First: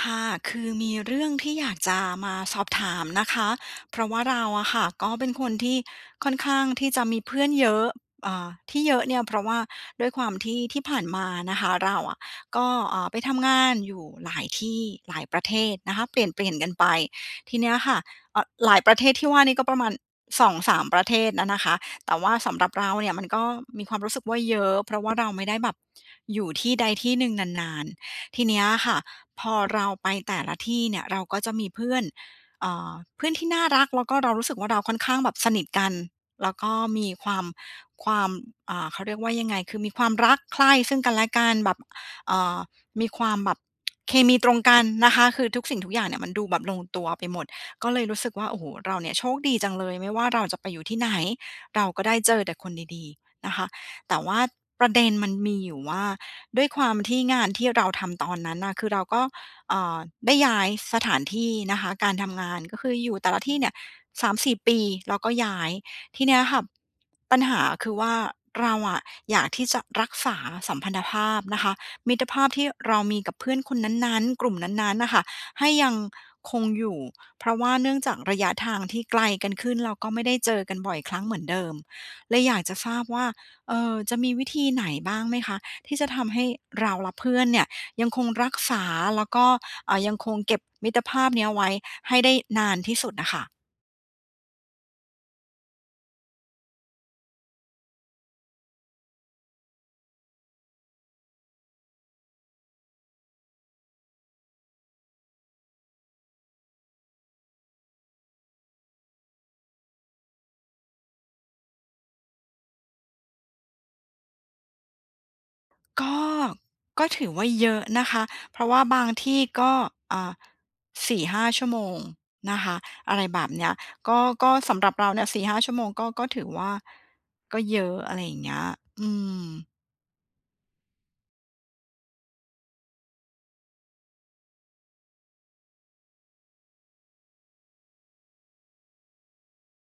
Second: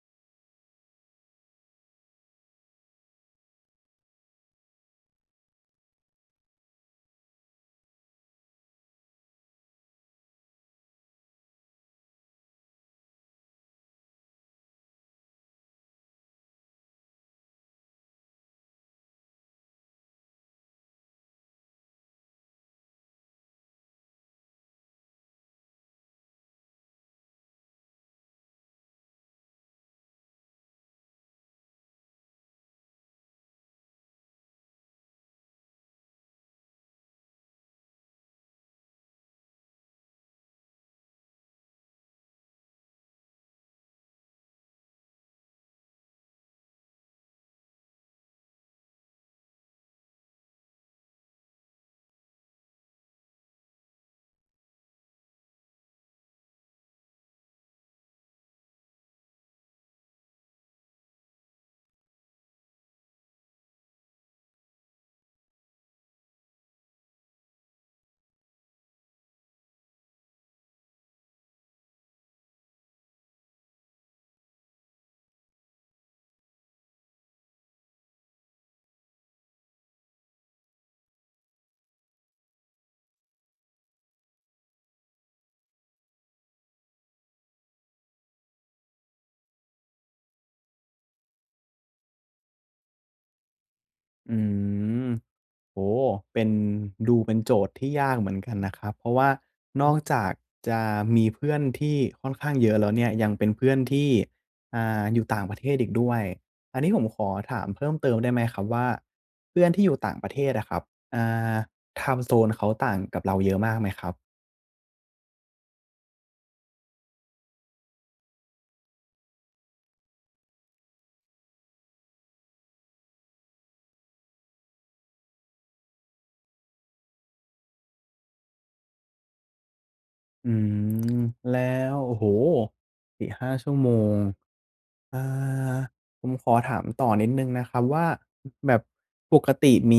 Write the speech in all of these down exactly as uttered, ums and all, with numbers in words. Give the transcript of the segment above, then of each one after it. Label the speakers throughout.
Speaker 1: ค่ะ คือมีเรื่องที่ อยากจะมาสอบถามนะคะ เพราะว่าเราอะค่ะ ก็เป็นคน ที่ค่อนข้างที่จะมีเพื่อนเยอะ อ่า ที่เยอะเนี่ย เพราะว่าด้วยความที่ ที่ผ่านมานะคะ เราอะก็ อ่า ไปทำงานอยู่หลายที่ หลายประเทศนะคะเปลี่ยน ๆ กันไป ทีเนี้ยค่ะ อ หลายประเทศที่ว่านี่ก็ประมาณ สองสาม ประเทศนะนะคะ แต่ว่าสำหรับเราเนี่ยมันก็มีความรู้สึกว่าเยอะ เพราะว่าเราไม่ได้แบบอยู่ที่ใดที่หนึ่งนาน ๆ ทีเนี้ยค่ะ พอเราไปแต่ละที่เนี่ยเราก็จะมีเพื่อน เอ่อ เพื่อนที่น่ารัก แล้วก็เรารู้สึกว่า เราค่อนข้างแบบสนิทกัน แล้วก็มีความ ความ อ่า เขาเรียกว่ายังไง คือมีความรักใคร่ซึ่งกันและกันแบบ อ่า มีความแบบ เคมีตรงกันนะคะ คือทุกสิ่งทุกอย่างเนี่ยมันดูแบบลงตัวไปหมด ก็เลยรู้สึกว่า โอ้โฮ เราเนี่ยโชคดีจังเลย ไม่ว่าเราจะไปอยู่ที่ไหน เราก็ได้เจอแต่คนดี ๆ นะคะ แต่ว่าประเด็นมันมีอยู่ว่า ด้วยความที่งานที่เราทำตอนนั้นน่ะ คือเราก็ เอ่อ ได้ย้ายสถานที่นะคะ การทำงาน ก็คืออยู่แต่ละที่เนี่ย สามสี่ ปี เราก็ย้าย ทีเนี้ยค่ะปัญหาคือว่า เราอะอยากที่จะรักษาสัมพันธภาพนะคะ มิตรภาพที่เรามีกับเพื่อนคนนั้น ๆ กลุ่มนั้น ๆ น่ะค่ะ ให้ยังคงอยู่ เพราะว่าเนื่องจากระยะทางที่ไกลกันขึ้น เราก็ไม่ได้เจอกันบ่อยครั้งเหมือนเดิม เลยอยากจะทราบว่า เอ่อ จะมีวิธีไหนบ้างไหมคะ ที่จะทำให้เราและเพื่อนเนี่ยยังคง รักษา แล้วก็ อ่า ยังคงเก็บมิตรภาพเนี้ยไว้ให้ได้นานที่สุดน่ะค่ะ?
Speaker 2: อืม โอ้โฮ เป็น ดูเป็นโจทย์ที่ยากเหมือนกันนะครับ เพราะว่านอกจากจะมีเพื่อนที่ค่อนข้างเยอะแล้วเนี่ย ยังเป็นเพื่อนที่ อ่า อยู่ต่างประเทศอีกด้วย อันนี้ผมขอถามเพิ่มเติมได้ไหมครับว่า เพื่อนที่อยู่ต่างประเทศอะครับ อ่า ไทม์โซน เขาต่างกับเราเยอะมากไหมครับ?
Speaker 1: ก็ ก็ถือว่าเยอะนะคะ เพราะว่าบางที่ก็ อ่า สี่ห้า ชั่วโมงนะคะ อะไรแบบเนี้ย ก็ ก็สำหรับเราเนี่ย สี่ห้า ชั่วโมงก็ ก็ถือว่า ก็เยอะอะไรอย่างเงี้ย อืม
Speaker 2: อืม แล้ว โอ้โฮ! สี่ห้า ชั่วโมง อ่า ผมขอถามต่อนิดหนึ่งนะครับว่า แบบปกติมี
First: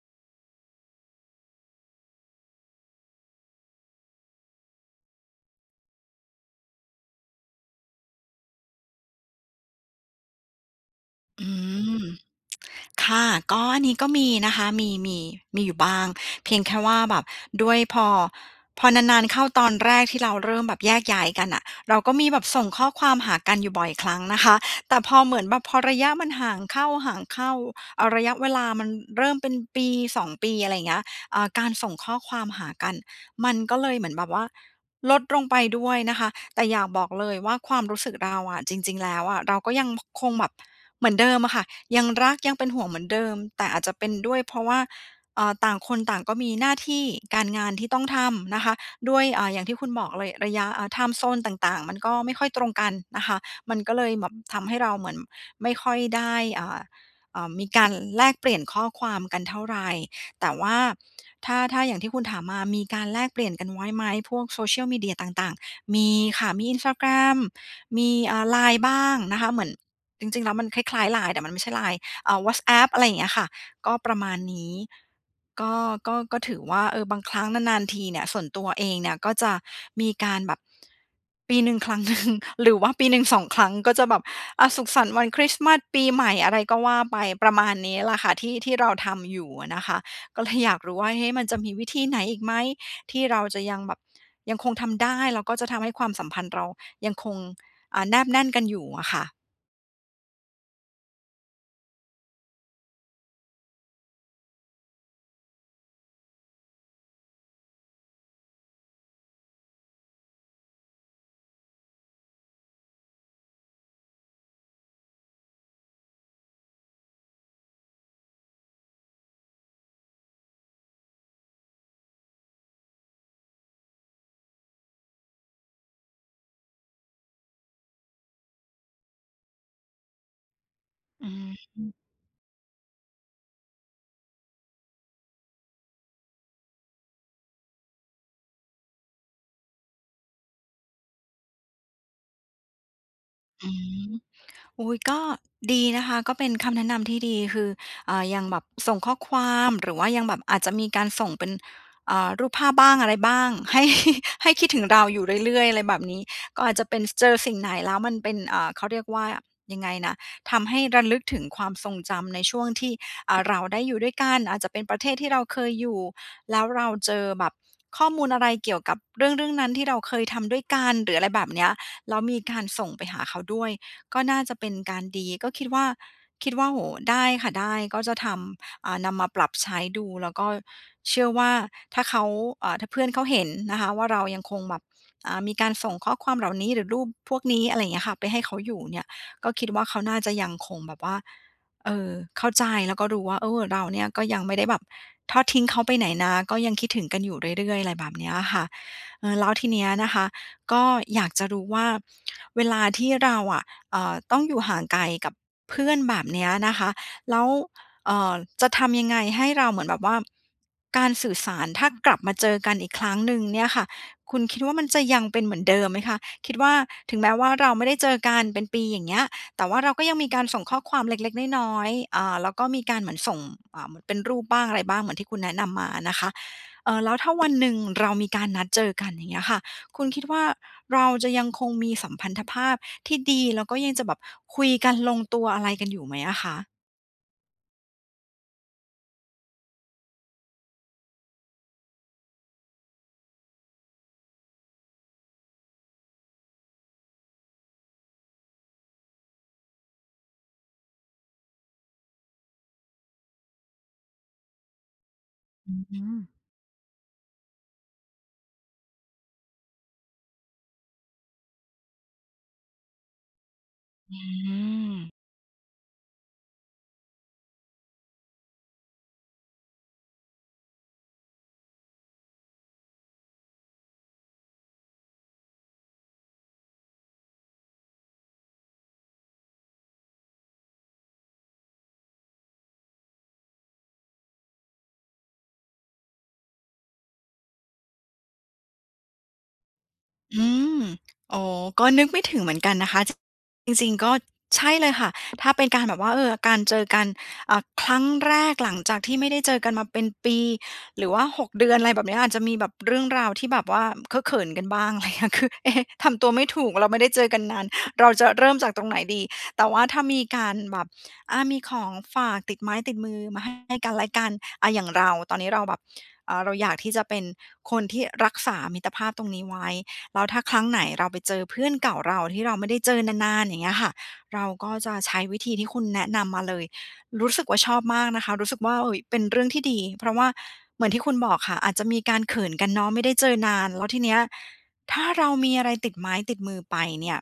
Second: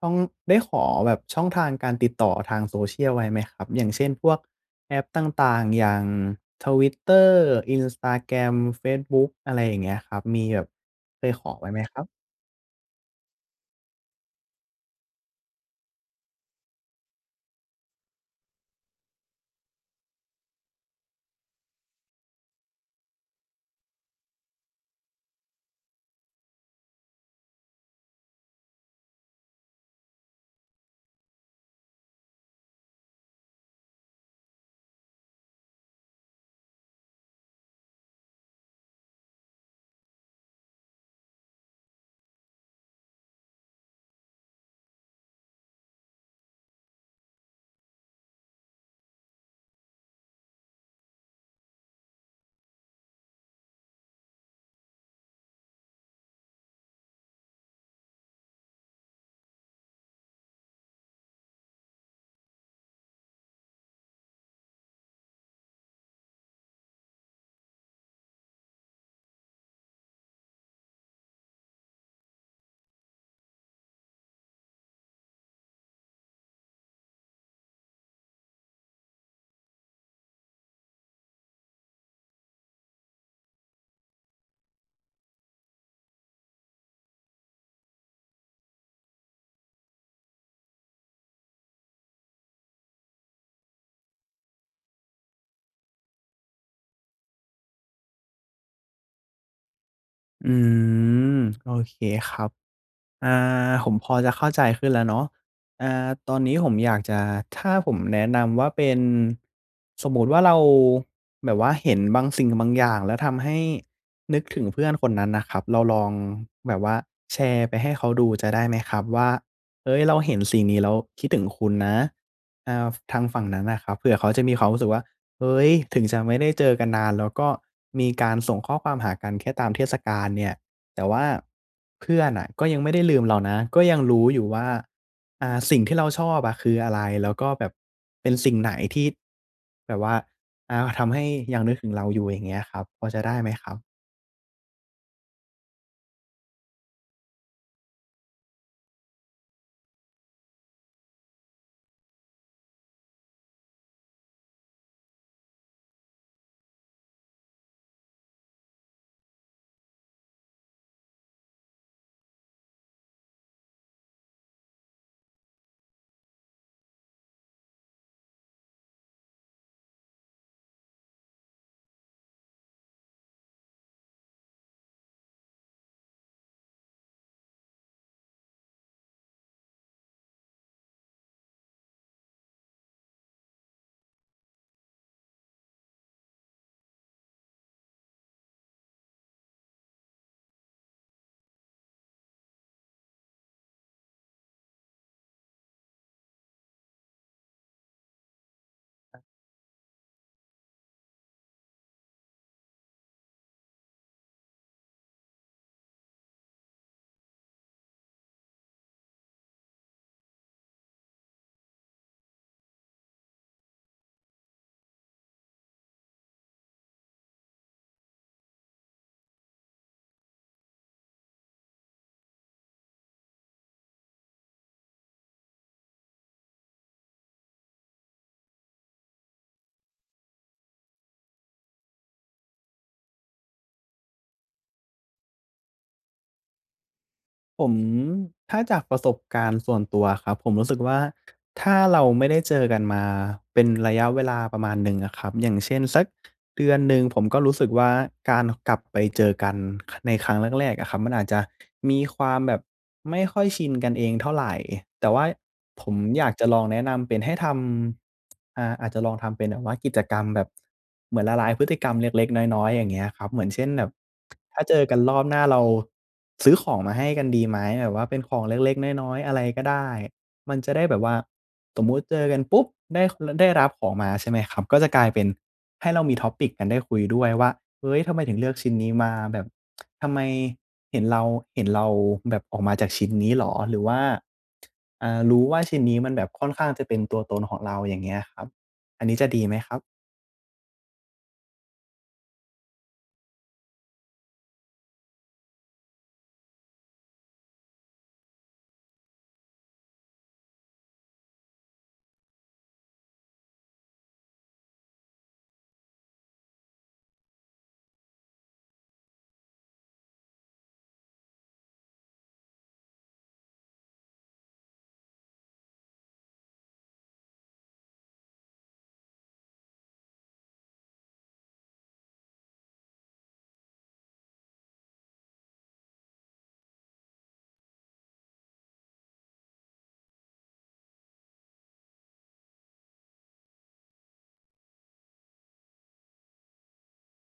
Speaker 2: ช่อง ได้ขอแบบช่องทางการติดต่อทาง Social ไว้ไหมครับ? อย่างเช่น พวกแอปต่าง ๆ อย่าง Twitter Instagram เฟซบุ๊ก อะไรอย่างเงี้ยครับ มีแบบเคย
Speaker 1: อ
Speaker 2: ข
Speaker 1: ื
Speaker 2: อไว้ไหมครั
Speaker 1: ม
Speaker 2: บ?
Speaker 1: ค่ะ ก็อันนี้ ก็มีนะคะ มี มี มีอยู่บ้าง เพียงแค่ว่าแบบด้วยพอ พอนาน ๆ เข้าตอนแรกที่เราเริ่มแบบแยกย้ายกันน่ะ เราก็มีแบบส่งข้อความหากันอยู่บ่อยครั้งนะคะ แต่พอเหมือนแบบพอระยะมันห่างเข้า ๆ เอ่อ ระยะเวลามันเริ่มเป็นปี สอง ปี อะไรอย่างเงี้ย เอ่อ การส่งข้อความหากันมันก็เลยเหมือนแบบว่าลดลงไปด้วยนะคะ แต่อยากบอกเลยว่าความรู้สึกเราอะ จริง ๆ แล้วอะเราก็ยัง ค คงแบบเหมือนเดิมอะค่ะ ยังรักยังเป็นห่วงเหมือนเดิม แต่อาจจะเป็นด้วยเพราะว่า อ่า ต่างคนต่างก็มีหน้าที่การงานที่ต้องทำนะคะ ด้วย อ่า อย่างที่คุณบอกเลยระยะ อ่า ไทม์โซน ต่าง ๆ มันก็ไม่ค่อยตรงกันนะคะ มันก็เลยแบบทำให้เราเหมือนไม่ค่อยได้ อ่า เอ่อ มีการแลกเปลี่ยนข้อความกันเท่าไร แต่ว่าถ้า ถ้าอย่างที่คุณถามมา มีการแลกเปลี่ยนกันไว้ไหม พวกโซเชียลมีเดียต่าง ๆ? มีค่ะ มี Instagram มี อ่า LINE บ้างนะคะ เหมือนจริง ๆ แล้วมันคล้าย ๆ LINE แต่มันไม่ใช่ LINE อ่า Whatsapp อะไรอย่างเงี้ยอะค่ะ ก็ประมาณนี้ ก็ ก็ ก็ถือว่า เออ บางครั้งนาน ๆ ทีเนี่ยส่วนตัวเองเนี่ย ก็จะมีการแบบ ปีหนึ่งครั้ง หนึ่ง หรือว่าปีหนึ่ง สอง ครั้ง ก็จะแบบ อา สุขสันต์วันคริสต์มาส ปีใหม่ อะไรก็ว่าไป ประมาณนี้แหละค่ะที่ ที่เราทำอยู่อะนะคะ ก็เลยอยากรู้ว่า เอ๊ะ มันจะมีวิธีไหนอีกไหมที่เราจะยังแบบ ยังคงทำได้ แล้วก็จะทำให้ความสัมพันธ์เรายังคง อ่า แนบแน่นกันอยู่อะค่ะ?
Speaker 2: อืม โอเคครับ อ่า ผมพอจะเข้าใจขึ้นแล้วเนาะ อ่า ตอนนี้ผมอยากจะ ถ้าผมแนะนำว่าเป็น สมมติว่า เราแบบว่าเห็นบางสิ่งบางอย่าง แล้วทำให้นึกถึงเพื่อนคนนั้นนะครับ เราลองแบบว่าแชร์ไปให้เขาดูจะได้ไหมครับ ว่า เฮ้ย! เราเห็นสิ่งนี้แล้วคิดถึงคุณนะ อ่า ฟ ทางฝั่งนั้นน่ะครับ เผื่อเขาจะมีความรู้สึกว่า เฮ้ย! ถึงจะไม่ได้เจอกันนานแล้ว ก็มีการส่งข้อความหากันแค่ตามเทศกาลเนี่ย แต่ว่
Speaker 1: อ
Speaker 2: า
Speaker 1: ือฮึ
Speaker 2: เพื่อนน่ะก็ยังไม่ได้ลืมเรานะ ก็ยังรู้อยู่ว่า อ่า สิ่งที่เราชอบอะคืออะไร แล้วก็แบบเป็นสิ่งไหนที่แบบว่า อ่า ทำให้ยังนึกถึงเราอยู่ อย่างเงี้ยครับ พอจะได้ไหม
Speaker 1: อ
Speaker 2: ค
Speaker 1: ื
Speaker 2: รับ?
Speaker 1: ม อุ๊ย ก็ดีนะคะ ก็เป็นคำแนะนำที่ดี คือ อ่า ยังแบบส่งข้อความ หรือว่ายังแบบอาจจะมีการส่งเป็น อ่า รูปภาพบ้าง อะไรบ้าง ให้ ให้คิดถึงเราอยู่เรื่อย ๆ อะไรแบบนี้ ก็อาจจะเป็นเจอสิ่งไหนแล้วมันเป็น อ่า เขาเรียกว่ายังไงนะ ทำให้ระลึกถึงความทรงจำในช่วงที่ อ่า เราได้อยู่ด้วยกัน อาจจะเป็นประเทศที่เราเคยอยู่ แล้วเราเจอแบบข้อมูลอะไรเกี่ยวกับเรื่อง ๆ นั้น ที่เราเคยทำด้วยกัน หรือ อะไรแบบเนี้ย แล้วมีการส่งไปหาเขาด้วย ก็น่าจะเป็นการดี ก็คิดว่า คิดว่า โอ้! ได้ค่ะได้ ก็จะทำ อ่า นำมาปรับใช้ดู แล้วก็เชื่อว่า ถ้าเขา อ่า ถ้าเพื่อนเขาเห็นนะคะว่า เรายังคงแบบ อ่า มีการส่งข้อความเหล่านี้ หรือรูปพวกนี้ อะไรอย่างเงี้ยค่ะ ไปให้เขาอยู่เนี่ย ก็คิดว่าเขาน่าจะยังคงแบบว่า เอ่อ เข้าใจ แล้วก็รู้ว่า เออ เราเนี่ยก็ยังไม่ได้แบบทอดทิ้งเขาไปไหนนะ ก็ยังคิดถึงกันอยู่เรื่อย ๆ อะไรแบบเนี้ยค่ะ เอ่อ แล้วทีเนี้ยนะคะ ก็อยากจะรู้ว่า เวลาที่เราอะ เอ่อ ต้องอยู่ห่างไกลกับเพื่อนแบบเนี้ยนะคะ แล้ว เอ่อ จะทำยังไงให้เราเหมือนแบบว่า การสื่อสารถ้ากลับมาเจอกันอีกครั้งหนึ่งเนี่ยค่ะ คุณคิดว่า มันจะยังเป็นเหมือนเดิมไหมคะ? คิดว่า ถึงแม้ว่าเราไม่ได้เจอกันเป็นปีอย่างเงี้ย แต่ว่าเราก็ยังมีการส่งข้อความเล็ก ๆ น้อย ๆ อ่า แล้วก็มีการเหมือนส่ง อ่า เป็นรูปบ้างอะไรบ้าง เหมือนที่คุณแนะนำมาอะนะคะ เอ่อ แล้วถ้าวันหนึ่งเรามีการนัดเจอกัน อย่างเงี้ยค่ะ คุณคิดว่าเราจะยังคงมีสัมพันธภาพที่ดี แล้วก็ยังจะแบบคุยกันลงตัว อะไรกันอยู่ไหมอะคะ?
Speaker 2: ผม ถ้าจากประสบการณ์ส่วนตัวอะครับ ผมรู้สึกว่า ถ้าเราไม่ได้เจอกันมาเป็นระยะเวลาประมาณหนึ่งอะครับ อย่างเช่น สักเดือนหนึ่ง ผมก็รู้สึกว่า การกลับไปเจอกัน ในครั้งแรก ๆ อะครับ มันอาจจะมีความแบบไม่ค่อยชินกันเองเท่าไร แต่ว่า
Speaker 1: อืม
Speaker 2: ผ
Speaker 1: อ
Speaker 2: ม
Speaker 1: ื
Speaker 2: อ
Speaker 1: อ
Speaker 2: ยากจะลองแนะนำเป็นให้ทำ อา อาจจะลองทำเป็นแบบว่ากิจกรรมแบบเหมือนละลายพฤติกรรมเล็ก ๆ น้อย ๆ อย่างเงี้ยอะครับ เหมือนเช่น แบบ
Speaker 1: อ
Speaker 2: ถ้าเจอกันร
Speaker 1: ืม
Speaker 2: อบหน้าเราซื้อของมาให้กันดีไหม แบบว่าเป็นของเล็ก ๆ น้อย ๆ อะไรก็ได้ มันจะได้แบบว่า สมมติเจอกันปุ๊บ ได้ ค ล ได้รับของมา ใช่ไหมครับ ก็จะกลายเป็นให้เรามี Topic กัน ได้คุยด้วยว่า เฮ้ย ทำไมถึงเลือกชิ้นนี้มาแบบ ทำไมเห็นเรา เห็นเราแบบออกมาจากชิ้นนี้เหรอ? หรือว่า อ่า รู้ว่าชิ้นนี้มันแบบค่อนข้างจะเป็นตัวตนของเรา อย่างเงี้ยครับ อันนี้จะดีไหมครับ?
Speaker 1: อืม โอ้โฮ ก็นึกไม่ถึงเหมือนกันนะคะ จ จริง ๆ ก็ ใช่เลยค่ะ ถ้าเป็นการแบบว่า เออ การเจอกัน อ่า ครั้งแรกหลังจากที่ไม่ได้เจอกันมาเป็นปี หรือว่า หก เดือน อะไรแบบเนี้ย อาจจะมีแบบเรื่องราวที่แบบว่าเคอะเขินกันบ้าง อะไรอย่างเงี้ย คือ เอ๊ะ ทำตัวไม่ถูก เราไม่ได้เจอกันนาน เราจะเริ่มจากตรงไหนดี แต่ว่าถ้ามีการแบบ อา มีของฝาก ติดไม้ติดมือมาให้ ให้กันและกัน อา อย่างเรา ตอนนี้เราแบบ อา เราอยากที่จะเป็นคนที่รักษามิตรภาพตรงนี้ไว้ แล้วถ้าครั้งไหนเราไปเจอเพื่อนเก่าเราที่เราไม่ได้เจอนาน ๆ อย่างเงี้ยค่ะ เราก็จะใช้วิธีที่คุณแนะนำมาเลย รู้สึกว่าชอบมากนะคะ รู้สึกว่า เอ๊ย เป็นเรื่องที่ดี เพราะว่าเหมือนที่คุณบอกค่ะ อาจจะมีการเขินกันเนาะ ไม่ได้เจอนาน แล้วทีเนี้ย ถ้าเรามีอะไรติดไม้ติดมือไปเนี่ย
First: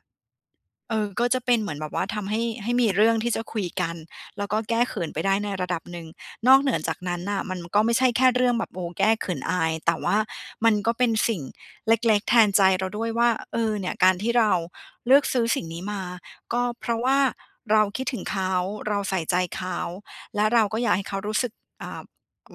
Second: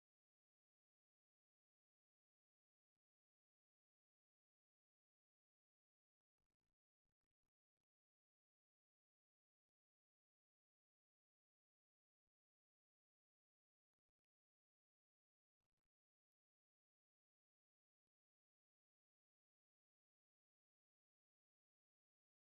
Speaker 1: เออ ก็จะเป็นเหมือนแบบว่าทำให้ ให้มีเรื่องที่จะคุยกัน แล้วก็แก้เขินไปได้ในระดับหนึ่ง นอกเหนือจากนั้นน่ะ มันก็ไม่ใช่แค่เรื่องแบบ โอ้ แก้เขินอาย แต่ว่ามันก็เป็นสิ่งเล็ก ๆ แทนใจเราด้วยว่า เออ เนี่ย การที่เราเลือกซื้อสิ่งนี้มา ก็เพราะว่าเราคิดถึงเขา เราใส่ใจเขา และเราก็อยากให้เขารู้สึก อ่า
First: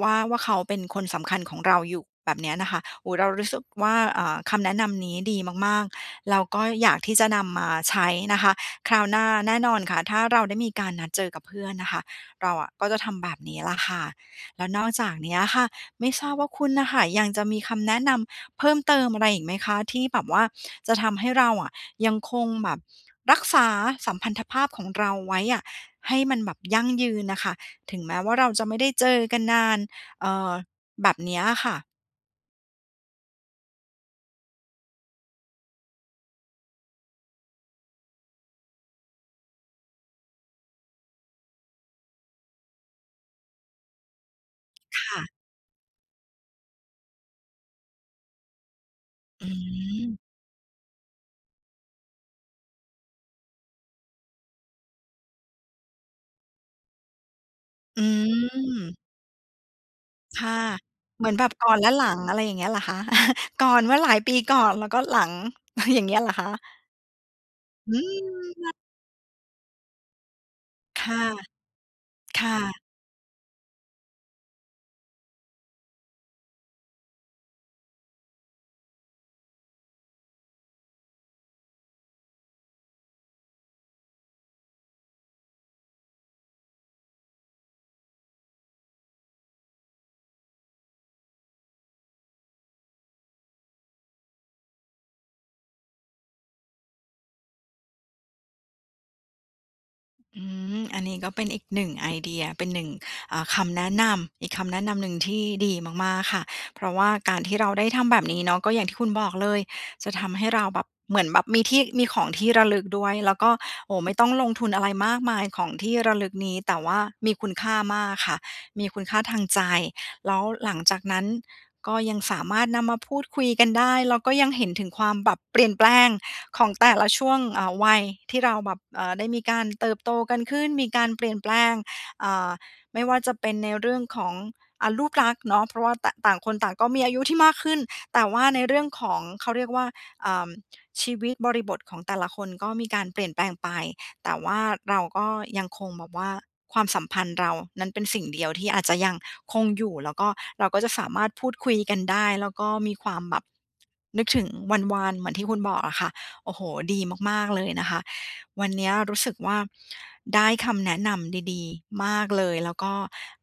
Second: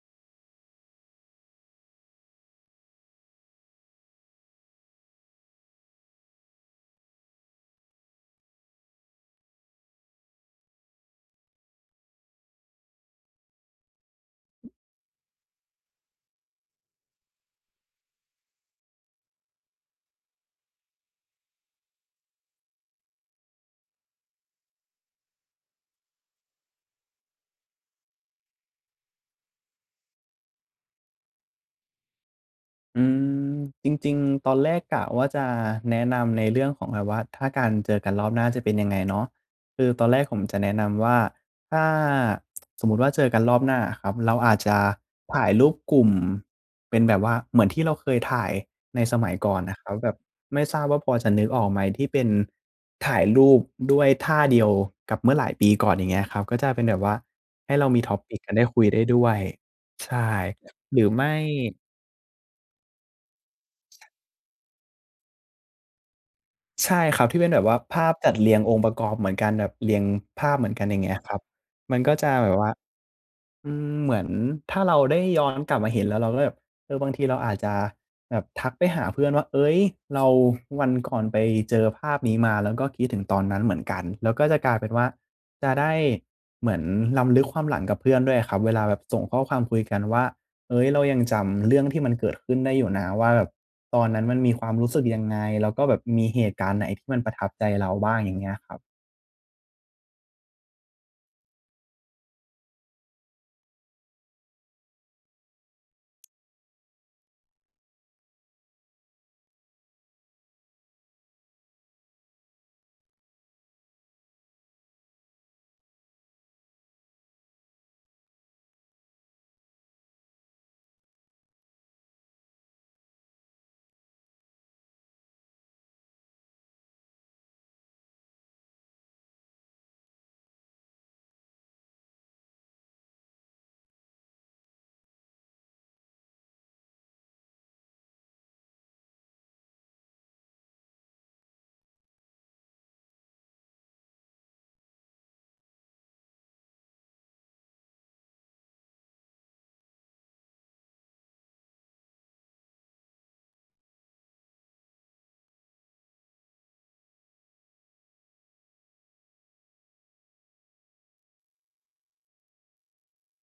Speaker 1: ว่า ว่าเขาเป็นคนสำคัญของเราอยู่ แบบเนี้ยนะคะ โอ้ เรารู้สึกว่า อ่า คำแนะนำนี้ดีมาก ๆ เราก็อยากที่จะนำมาใช้นะคะ คราวหน้าแน่นอนค่ะ ถ้าเราได้มีการนัดเจอกับเพื่อนน่ะค่ะ เราอะก็จะทำแบบนี้แหละค่ะ แล้วนอกจากเนี้ยอะค่ะ ไม่ทราบว่าคุณน่ะค่ะ ยังจะมีคำแนะนำเพิ่มเติมอะไรอีกไหมคะ? ที่แบบว่าจะทำให้เราอะ ยังคงแบบ รักษาสัมพันธภาพของเราไว้อะ ให้มันแบบยั่งยืนน่ะค่ะ ถึงแม้ว่าเราจะไม่ได้เจอกันนาน เอ่อ แบบเนี้ยอะค่ะ?
Speaker 2: อืม จริง ๆ ตอนแรกกะว่า จะแนะนำในเรื่องของแบบว่า ถ้าการเจอกันรอบหน้าจะเป็นยังไงเนาะ คือตอนแรกผมจะแนะนำว่า ถ้าสมมุติว่าเจอกันรอบหน้าอะครับ เราอาจจะ
Speaker 1: ค่ะ
Speaker 2: ถ่ายรูปกลุ่มเป็นแบบว่าเหมือนที่เราเคยถ่ายในสมัย
Speaker 1: อ
Speaker 2: ก่อนน่ะครับ แบ
Speaker 1: ืม
Speaker 2: บไม่ทราบว่าพอจะนึกออกไหม? ที่เป็นถ่ายรูปด้วยท่าเดียวกับเมื่อหลายปีก่อน อย่างเงี้ยครับ ก็จะเป็นแบบว่าให้เรามี
Speaker 1: อ
Speaker 2: Topic กันได้คุยไ
Speaker 1: ืม
Speaker 2: ด้ด้วย ใช่
Speaker 1: ค่ะ
Speaker 2: หรือไ
Speaker 1: เ
Speaker 2: ม
Speaker 1: หมือ
Speaker 2: ่
Speaker 1: นแบบก่อนและหลัง อะไรอย่างเงี้ยเหรอคะ? ก่อนเมื่อหลายปีก่อนแล้วก็หลัง อย่างเงี้ยเหรอคะ?
Speaker 2: ใช่ครับ ที่เป็นแบบว่า
Speaker 1: อื
Speaker 2: ภาพจัดเรียง
Speaker 1: ม
Speaker 2: องค์ประกอบเหมือนกัน แบบเรียงภาพเหมือนกัน อย่า
Speaker 1: ค
Speaker 2: งเงี้
Speaker 1: ่
Speaker 2: ย
Speaker 1: ะ
Speaker 2: ครับ มันก็จะ
Speaker 1: ค
Speaker 2: แบ
Speaker 1: ่
Speaker 2: บว่า
Speaker 1: ะ
Speaker 2: อืม เหมือนถ้าเราได้ย้อนกลับมาเห็นแล้วเราก็แบบ เออ บางทีเราอาจจะแบบทักไปหาเพื่อนว่า "เอ๊ย! เรา วันก่อนไปเจอภาพนี้มา แล้วก็คิดถึงตอนนั้นเหมือนกัน" แล้วก็จะกลายเป็นว่า จะได้เหมือนรำลึกความหลังกับเพื่อนด้วยอะครับ เวลาแบบส่งข้อความคุยกันว่า "เอ๊ย! เรายังจำเรื่องที่มันเกิดขึ้นได้อยู่นะ" ว่าแบบตอนนั้นมันมีความรู้สึกยังไง? แล้วก็แบบมีเหตุการณ์ไหนที่มันประทับใจเราบ้าง? อย่างเงี้ยครับ
Speaker 1: อืม อันนี้ก็เป็นอีก หนึ่ง ไอเดีย เป็น หนึ่ง อ่า คำแนะนำ อีกคำแนะนำหนึ่งที่ดีมาก ๆ ค่ะ เพราะว่าการที่เราได้ทำแบบนี้เนาะ ก็อย่างที่คุณบอกเลย จะทำให้เราแบบ เหมือนแบบมีที่ มีของที่ระลึกด้วย แล้วก็ โอ้โฮ ไม่ต้องลงทุนอะไรมากมายของที่ระลึกนี้ แต่ว่ามีคุณค่ามากค่ะ มีคุณค่าทางใจ แล้วหลังจากนั้นก็ยังสามารถนำมาพูดคุยกันได้ แล้วก็ยังเห็นถึงความแบบเปลี่ยนแปลงของแต่ละช่วง อ่า วัยที่เราแบบ เอ่อ ได้มีการเติบโตกันขึ้น มีการเปลี่ยนแปลง อ่า ไม่ว่าจะเป็นในเรื่องของ อ่า รูปลักษณ์เนาะ เพราะว่า ต ต่างคนต่างก็มีอายุที่มากขึ้น แต่ว่าในเรื่องของ เขาเรียกว่า อ่า ชีวิตบริบทของแต่ละคนก็มีการเปลี่ยนแปลงไป แต่ว่าเราก็ยังคงแบบว่า ความสัมพันธ์เรานั้นเป็นสิ่งเดียวที่อาจจะยังคงอยู่ แล้วก็ เราก็จะสามารถพูดคุยกันได้ แล้วก็มีความแบบ นึกถึงวันวานเหมือนที่ คุณบอกอะค่ะ โอ้โฮ ดีมาก ๆ เลยนะคะ วันเนี้ยรู้สึกว่า ได้คำแนะนำดี ๆ มากเลย แล้วก็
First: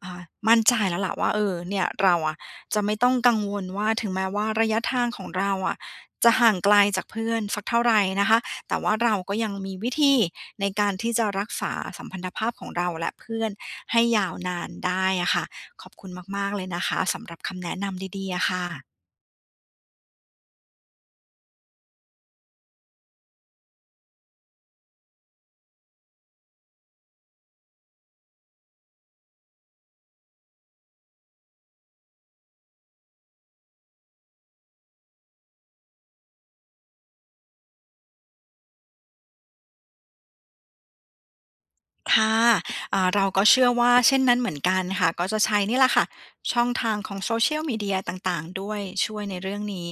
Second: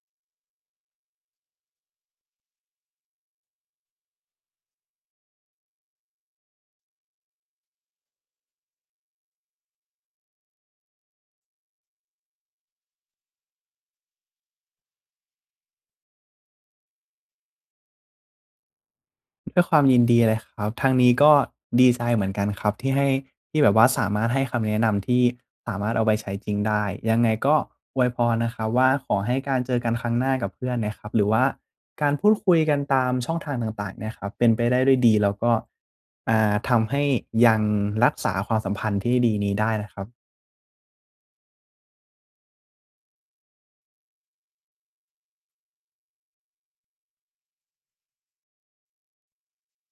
Speaker 1: อ่า มั่นใจแล้วล่ะว่า เอ่อ เนี่ยเราอะจะไม่ต้องกังวลว่า ถึงแม้ว่าระยะทางของเราอะจะห่างไกลจากเพื่อนสักเท่าไรนะคะ แต่ว่าเราก็ยังมีวิธีในการที่จะรักษาสัมพันธภาพของเราและเพื่อนให้ยาวนานได้อะค่ะ ขอบคุณมาก ๆ เลยนะคะ สำหรับคำแนะนำดี ๆ อะค่ะ
Speaker 2: ด้วยความยินดีเลยครับ ทางนี้ก็ดีใจเหมือนกันครับที่ให้ ที่แบบว่าสามารถให้คำแนะนำ ที่สามารถเอาไปใช้จริงได้ ยังไงก็อวยพรนะครับว่า ขอให้การเจอกันครั้งหน้ากับเพื่อนเนี่ยครับ หรือว่าการพูดคุยกันตามช่องทางต่าง ๆ เนี่ยครับ เป็นไปได้ด้วยดี แล้วก็ อ่า ทำให้ยังรักษาความสัมพันธ์ที่ดีนี้ได้นะครับ
Speaker 1: ค่ะ อ่า เราก็เชื่อว่าเช่นนั้นเหมือนกันค่ะ ก็จะใช้นี่แหละค่ะ ช่องทางของ Social Media ต่าง ๆ ด้วย ช่วยในเรื่องนี้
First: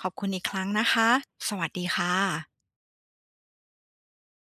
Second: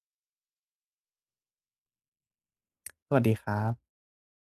Speaker 1: ขอบคุณอีกครั้งนะคะ สวัสดีค่ะ
Speaker 2: สวัสดีครับ